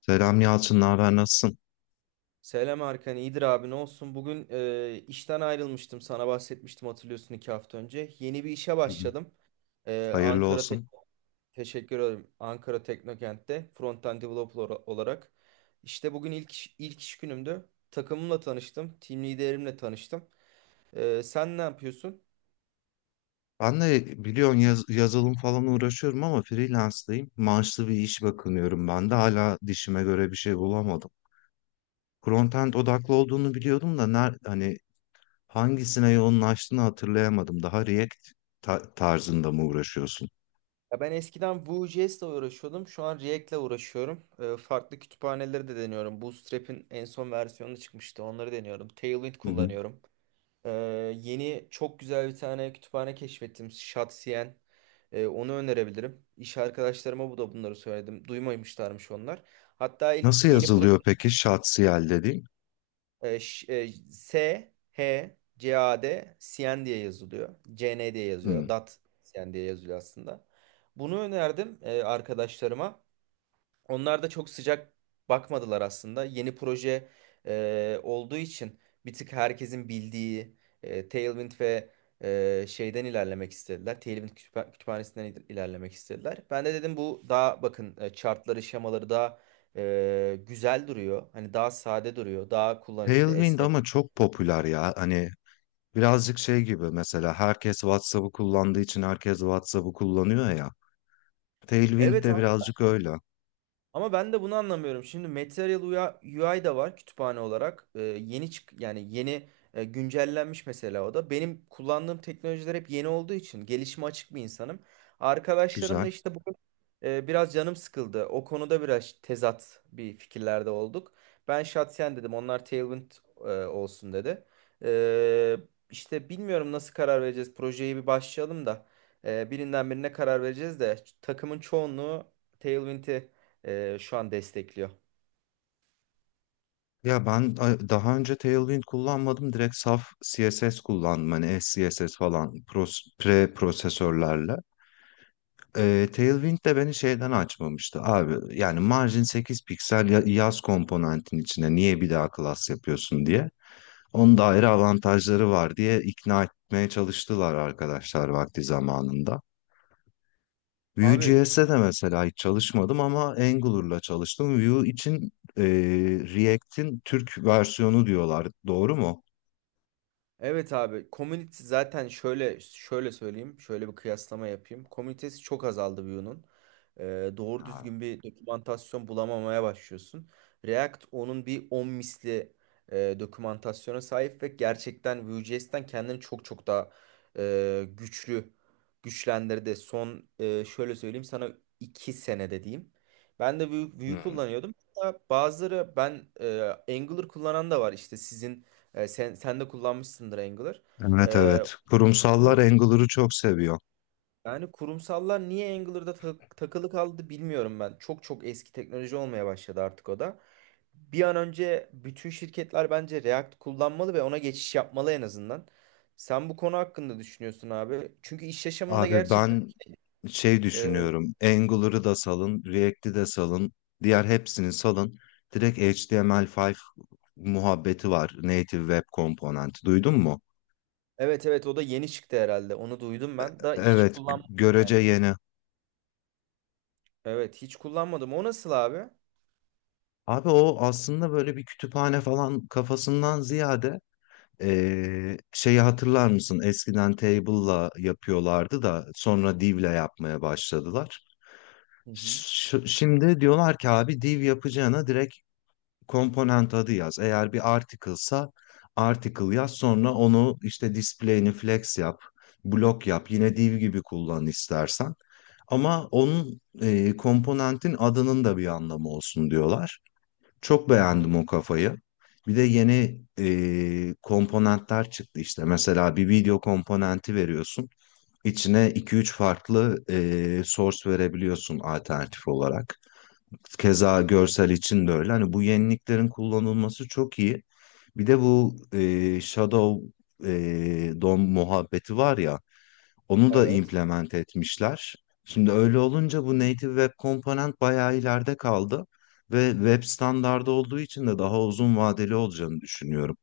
Selam Yalçın, ne haber, nasılsın? Selam Erkan, iyidir abi ne olsun. Bugün işten ayrılmıştım, sana bahsetmiştim hatırlıyorsun 2 hafta önce. Yeni bir işe Hı hı. başladım. E, Hayırlı Ankara Tek- olsun. Teşekkür ederim. Ankara Teknokent'te front-end olarak. İşte bugün ilk iş günümdü. Takımımla tanıştım, team liderimle tanıştım. Sen ne yapıyorsun? Ben de biliyorsun yazılım falan uğraşıyorum ama freelance'dayım. Maaşlı bir iş bakınıyorum ben de hala dişime göre bir şey bulamadım. Frontend odaklı olduğunu biliyordum da hani hangisine yoğunlaştığını hatırlayamadım. Daha React tarzında mı uğraşıyorsun? Ya ben eskiden Vue.js ile uğraşıyordum. Şu an React'le uğraşıyorum. Farklı kütüphaneleri de deniyorum. Bootstrap'in en son versiyonu çıkmıştı. Onları deniyorum. Tailwind Hı hı. kullanıyorum. Ee, Yeni çok güzel bir tane kütüphane keşfettim. Şatsiyen. Onu önerebilirim. İş arkadaşlarıma bu da bunları söyledim. Duymamışlarmış onlar. Hatta ilk Nasıl yeni proje yazılıyor peki Şatsiyel dediğin? e, ş- e, S H C A D Sien diye yazılıyor. CN diye yazıyor. Hı. Dat Sien diye yazılıyor aslında. Bunu önerdim arkadaşlarıma. Onlar da çok sıcak bakmadılar aslında. Yeni olduğu için bir tık herkesin Tailwind şeyden ilerlemek istediler. Tailwind kütüphanesinden ilerlemek istediler. Ben de dedim bu daha chartları, şemaları güzel duruyor. Hani daha sade duruyor, daha kullanışlı, Tailwind esnek. ama çok popüler ya. Hani birazcık şey gibi mesela herkes WhatsApp'ı kullandığı için herkes WhatsApp'ı kullanıyor ya. Tailwind Evet. de birazcık öyle. Ama ben de bunu anlamıyorum. Şimdi Material UI da var kütüphane olarak. Yeni çık yani güncellenmiş mesela o da. Benim kullandığım teknolojiler hep yeni olduğu için gelişime açık bir insanım. Arkadaşlarım da Güzel. işte biraz canım sıkıldı. O konuda biraz tezat bir fikirlerde olduk. Ben Shatsen dedim. Onlar olsun dedi. Ee, işte bilmiyorum nasıl karar vereceğiz. Projeye bir başlayalım birinden birine karar vereceğiz de takımın çoğunluğu Tailwind'i şu an destekliyor. Ya ben daha önce Tailwind kullanmadım. Direkt saf CSS kullandım. Hani SCSS falan pre-prosesörlerle. Tailwind de beni şeyden açmamıştı. Abi yani margin 8 piksel yaz komponentin içine niye bir daha class yapıyorsun diye. Onun da ayrı avantajları var diye ikna etmeye çalıştılar arkadaşlar vakti zamanında. Abi. Vue.js'e de mesela hiç çalışmadım ama Angular'la çalıştım. Vue için e, React'in Türk versiyonu diyorlar. Doğru mu? Evet abi, community zaten şöyle söyleyeyim, şöyle bir kıyaslama yapayım. Komünitesi çok azaldı Vue'nun. Doğru Ha. düzgün bir dokümantasyon bulamamaya başlıyorsun. React onun bir 10 dokümantasyona sahip ve gerçekten Vue.js'ten kendini çok çok güçlü güçlendirdi. Şöyle söyleyeyim sana, 2 senede diyeyim. Ben de Vue Hmm. kullanıyordum. Hatta Angular kullanan da var işte sen de kullanmışsındır Angular. Evet, E, evet. Kurumsallar Angular'ı çok seviyor. Yani kurumsallar niye Angular'da takılı kaldı bilmiyorum ben. Çok çok eski teknoloji olmaya başladı artık o da. Bir an önce bütün şirketler bence React kullanmalı ve ona geçiş yapmalı en azından. Sen bu konu hakkında düşünüyorsun abi. Çünkü iş yaşamında Abi ben şey e, düşünüyorum. Angular'ı da salın, React'i de salın, diğer hepsini salın. Direkt HTML5 muhabbeti var. Native Web Component. Duydun mu? evet, evet o da yeni çıktı herhalde. Onu duydum ben. Da hiç Evet, kullanmadım yani. görece yeni. Evet hiç kullanmadım. O nasıl abi? Abi o aslında böyle bir kütüphane falan kafasından ziyade şeyi hatırlar mısın? Eskiden Table'la yapıyorlardı da sonra Div'le yapmaya başladılar. Hı hı. Şimdi diyorlar ki abi Div yapacağına direkt komponent adı yaz. Eğer bir article'sa article yaz sonra onu işte display'ini flex yap, block yap. Yine Div gibi kullan istersen. Ama onun komponentin adının da bir anlamı olsun diyorlar. Çok Hı hı. beğendim o kafayı. Bir de yeni komponentler çıktı işte. Mesela bir video komponenti veriyorsun. İçine iki üç farklı source verebiliyorsun alternatif olarak. Keza görsel için de öyle. Hani bu yeniliklerin kullanılması çok iyi. Bir de bu Shadow DOM muhabbeti var ya. Onu da Evet. implement etmişler. Şimdi öyle olunca bu native web komponent bayağı ileride kaldı ve web standardı olduğu için de daha uzun vadeli olacağını düşünüyorum.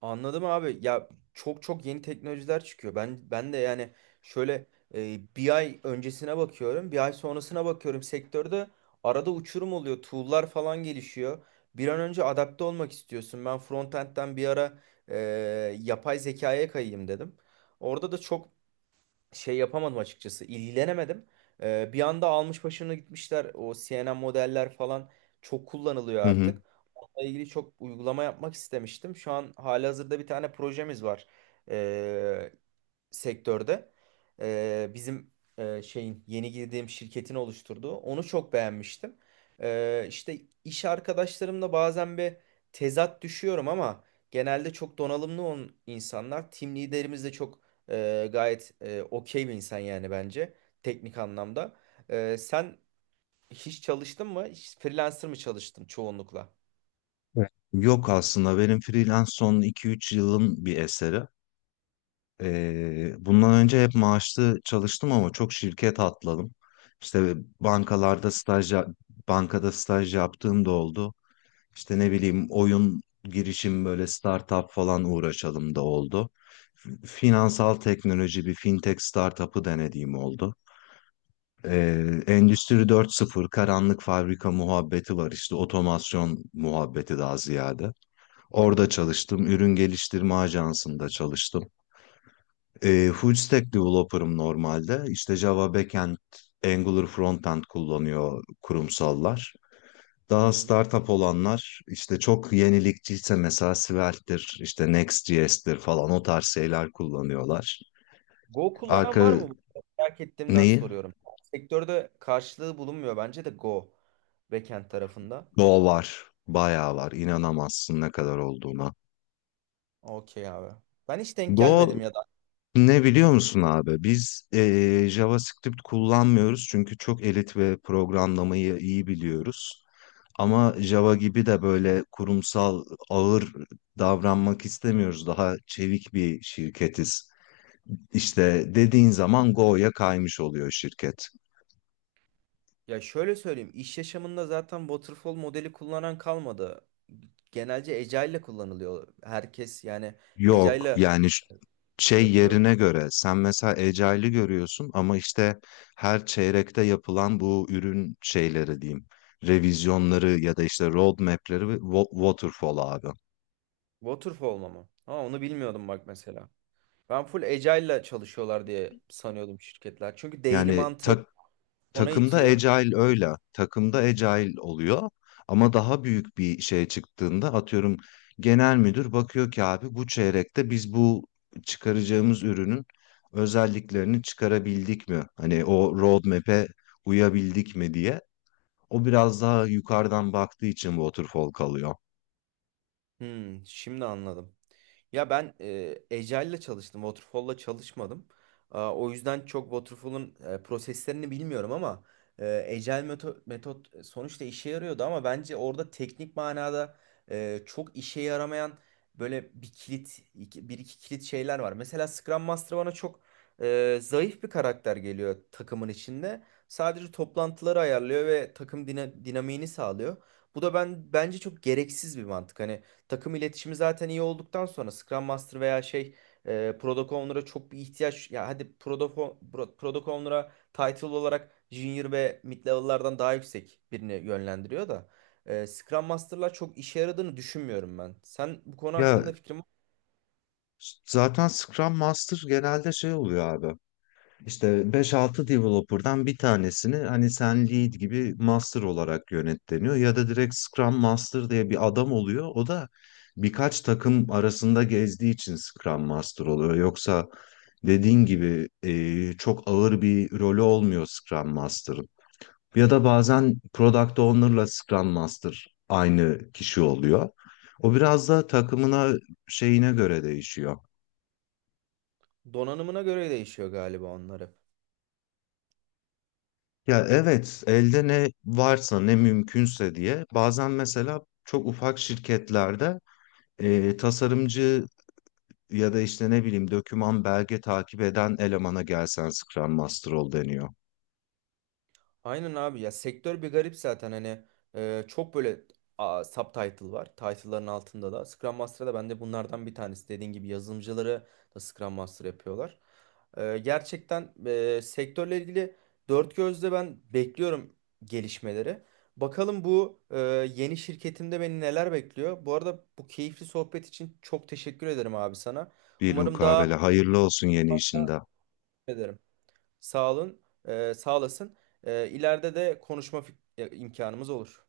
Anladım abi. Ya çok çok yeni teknolojiler çıkıyor. Ben de yani şöyle bir ay öncesine bakıyorum, bir ay sonrasına bakıyorum. Sektörde arada uçurum oluyor. Tool'lar falan gelişiyor. Bir an önce adapte olmak istiyorsun. Ben frontend'den bir e, yapay zekaya kayayım dedim. Orada da çok şey yapamadım açıkçası. İlgilenemedim. Bir anda almış başını gitmişler. O CNN modeller falan çok kullanılıyor Hı hı. artık. Onunla ilgili çok uygulama yapmak istemiştim. Şu an halihazırda bir tane projemiz var sektörde e, bizim e, şeyin, yeni girdiğim şirketin oluşturduğu, onu çok beğenmiştim. İşte iş arkadaşlarımla bazen bir tezat düşüyorum ama genelde çok donanımlı on insanlar. Team liderimiz de okey bir insan yani bence teknik anlamda. Sen hiç çalıştın mı? Hiç freelancer mı çalıştın çoğunlukla? Evet. Yok aslında benim freelance son iki üç yılın bir eseri. Bundan önce hep maaşlı çalıştım ama çok şirket atladım. İşte bankalarda staj yap- bankada staj yaptığım da oldu. İşte ne bileyim oyun girişim böyle startup falan uğraşalım da oldu. Finansal teknoloji bir fintech startup'ı denediğim oldu. Endüstri 4.0 karanlık fabrika muhabbeti var işte otomasyon muhabbeti daha ziyade. Orada çalıştım. Ürün geliştirme ajansında çalıştım. Full stack developer'ım normalde. İşte Java backend, Angular frontend kullanıyor kurumsallar. Daha startup olanlar işte çok yenilikçiyse mesela Svelte,'dir, işte Next.js'tir falan o tarz şeyler kullanıyorlar. Go kullanan Arka var mı? Merak ettiğimden Neyi? soruyorum. Sektörde karşılığı bulunmuyor bence de Go backend tarafında. Go var. Bayağı var. İnanamazsın ne kadar olduğuna. Okey abi. Ben hiç denk Go gelmedim ya da. ne biliyor musun abi? Biz JavaScript kullanmıyoruz çünkü çok elit ve programlamayı iyi biliyoruz. Ama Java gibi de böyle kurumsal ağır davranmak istemiyoruz. Daha çevik bir şirketiz. İşte dediğin zaman Go'ya kaymış oluyor şirket. Ya şöyle söyleyeyim, iş yaşamında zaten waterfall modeli kullanan kalmadı. Genelce Agile'le kullanılıyor. Herkes yani Yok Agile'le yani şey yapıyor. yerine göre sen mesela Agile'ı görüyorsun ama işte her çeyrekte yapılan bu ürün şeyleri diyeyim. Revizyonları ya da işte roadmap'leri ve waterfall abi. Waterfall mı? Ha onu bilmiyordum bak mesela. Ben full Agile'la çalışıyorlar diye sanıyordum şirketler. Çünkü daily Yani mantığı ona Takımda itiyor. agile öyle. Takımda agile oluyor. Ama daha büyük bir şeye çıktığında atıyorum genel müdür bakıyor ki abi bu çeyrekte biz bu çıkaracağımız ürünün özelliklerini çıkarabildik mi? Hani o roadmap'e uyabildik mi diye. O biraz daha yukarıdan baktığı için waterfall kalıyor. Hmm, şimdi anladım. Ya Agile'la çalıştım, Waterfall'la çalışmadım. Aa, o yüzden çok proseslerini bilmiyorum ama Agile metot, sonuçta işe yarıyordu ama bence orada teknik çok işe yaramayan böyle bir iki kilit şeyler var. Mesela Scrum Master bana zayıf bir karakter geliyor takımın içinde. Sadece toplantıları ayarlıyor ve takım dinamiğini sağlıyor. Bu da ben bence çok gereksiz bir mantık. Hani takım iletişimi zaten iyi olduktan sonra Scrum Master veya Product Owner'a çok bir ihtiyaç ya hadi Product Owner'a title olarak Junior ve Mid level'lardan daha yüksek birini yönlendiriyor Scrum Master'lar çok işe yaradığını düşünmüyorum ben. Sen bu konu Ya hakkında fikrin var zaten Scrum Master genelde şey oluyor abi. İşte beş-altı developer'dan bir tanesini hani sen lead gibi master olarak yönet deniyor ya da direkt Scrum Master diye bir adam oluyor. O da birkaç takım arasında gezdiği için Scrum Master oluyor. Yoksa dediğin gibi çok ağır bir rolü olmuyor Scrum Master'ın. Ya da bazen Product Owner'la Scrum Master aynı kişi oluyor. O biraz da takımına şeyine göre değişiyor. mı? Donanımına göre değişiyor galiba onları. Ya evet, elde ne varsa ne mümkünse diye bazen mesela çok ufak şirketlerde tasarımcı ya da işte ne bileyim doküman belge takip eden elemana gelsen Scrum Master ol deniyor. Aynen abi ya, sektör bir garip zaten hani e, çok böyle subtitle var. Title'ların altında da Scrum Master'da ben de bunlardan bir tanesi. Dediğin gibi yazılımcıları da Scrum Master yapıyorlar. Gerçekten sektörle ilgili dört gözle ben bekliyorum gelişmeleri. Bakalım yeni şirketimde beni neler bekliyor. Bu arada bu keyifli sohbet için çok teşekkür ederim abi sana. Bir Umarım daha mukabele hayırlı olsun yeni işinde. ederim. Sağ olun, sağ olasın. İleride de konuşma imkanımız olur.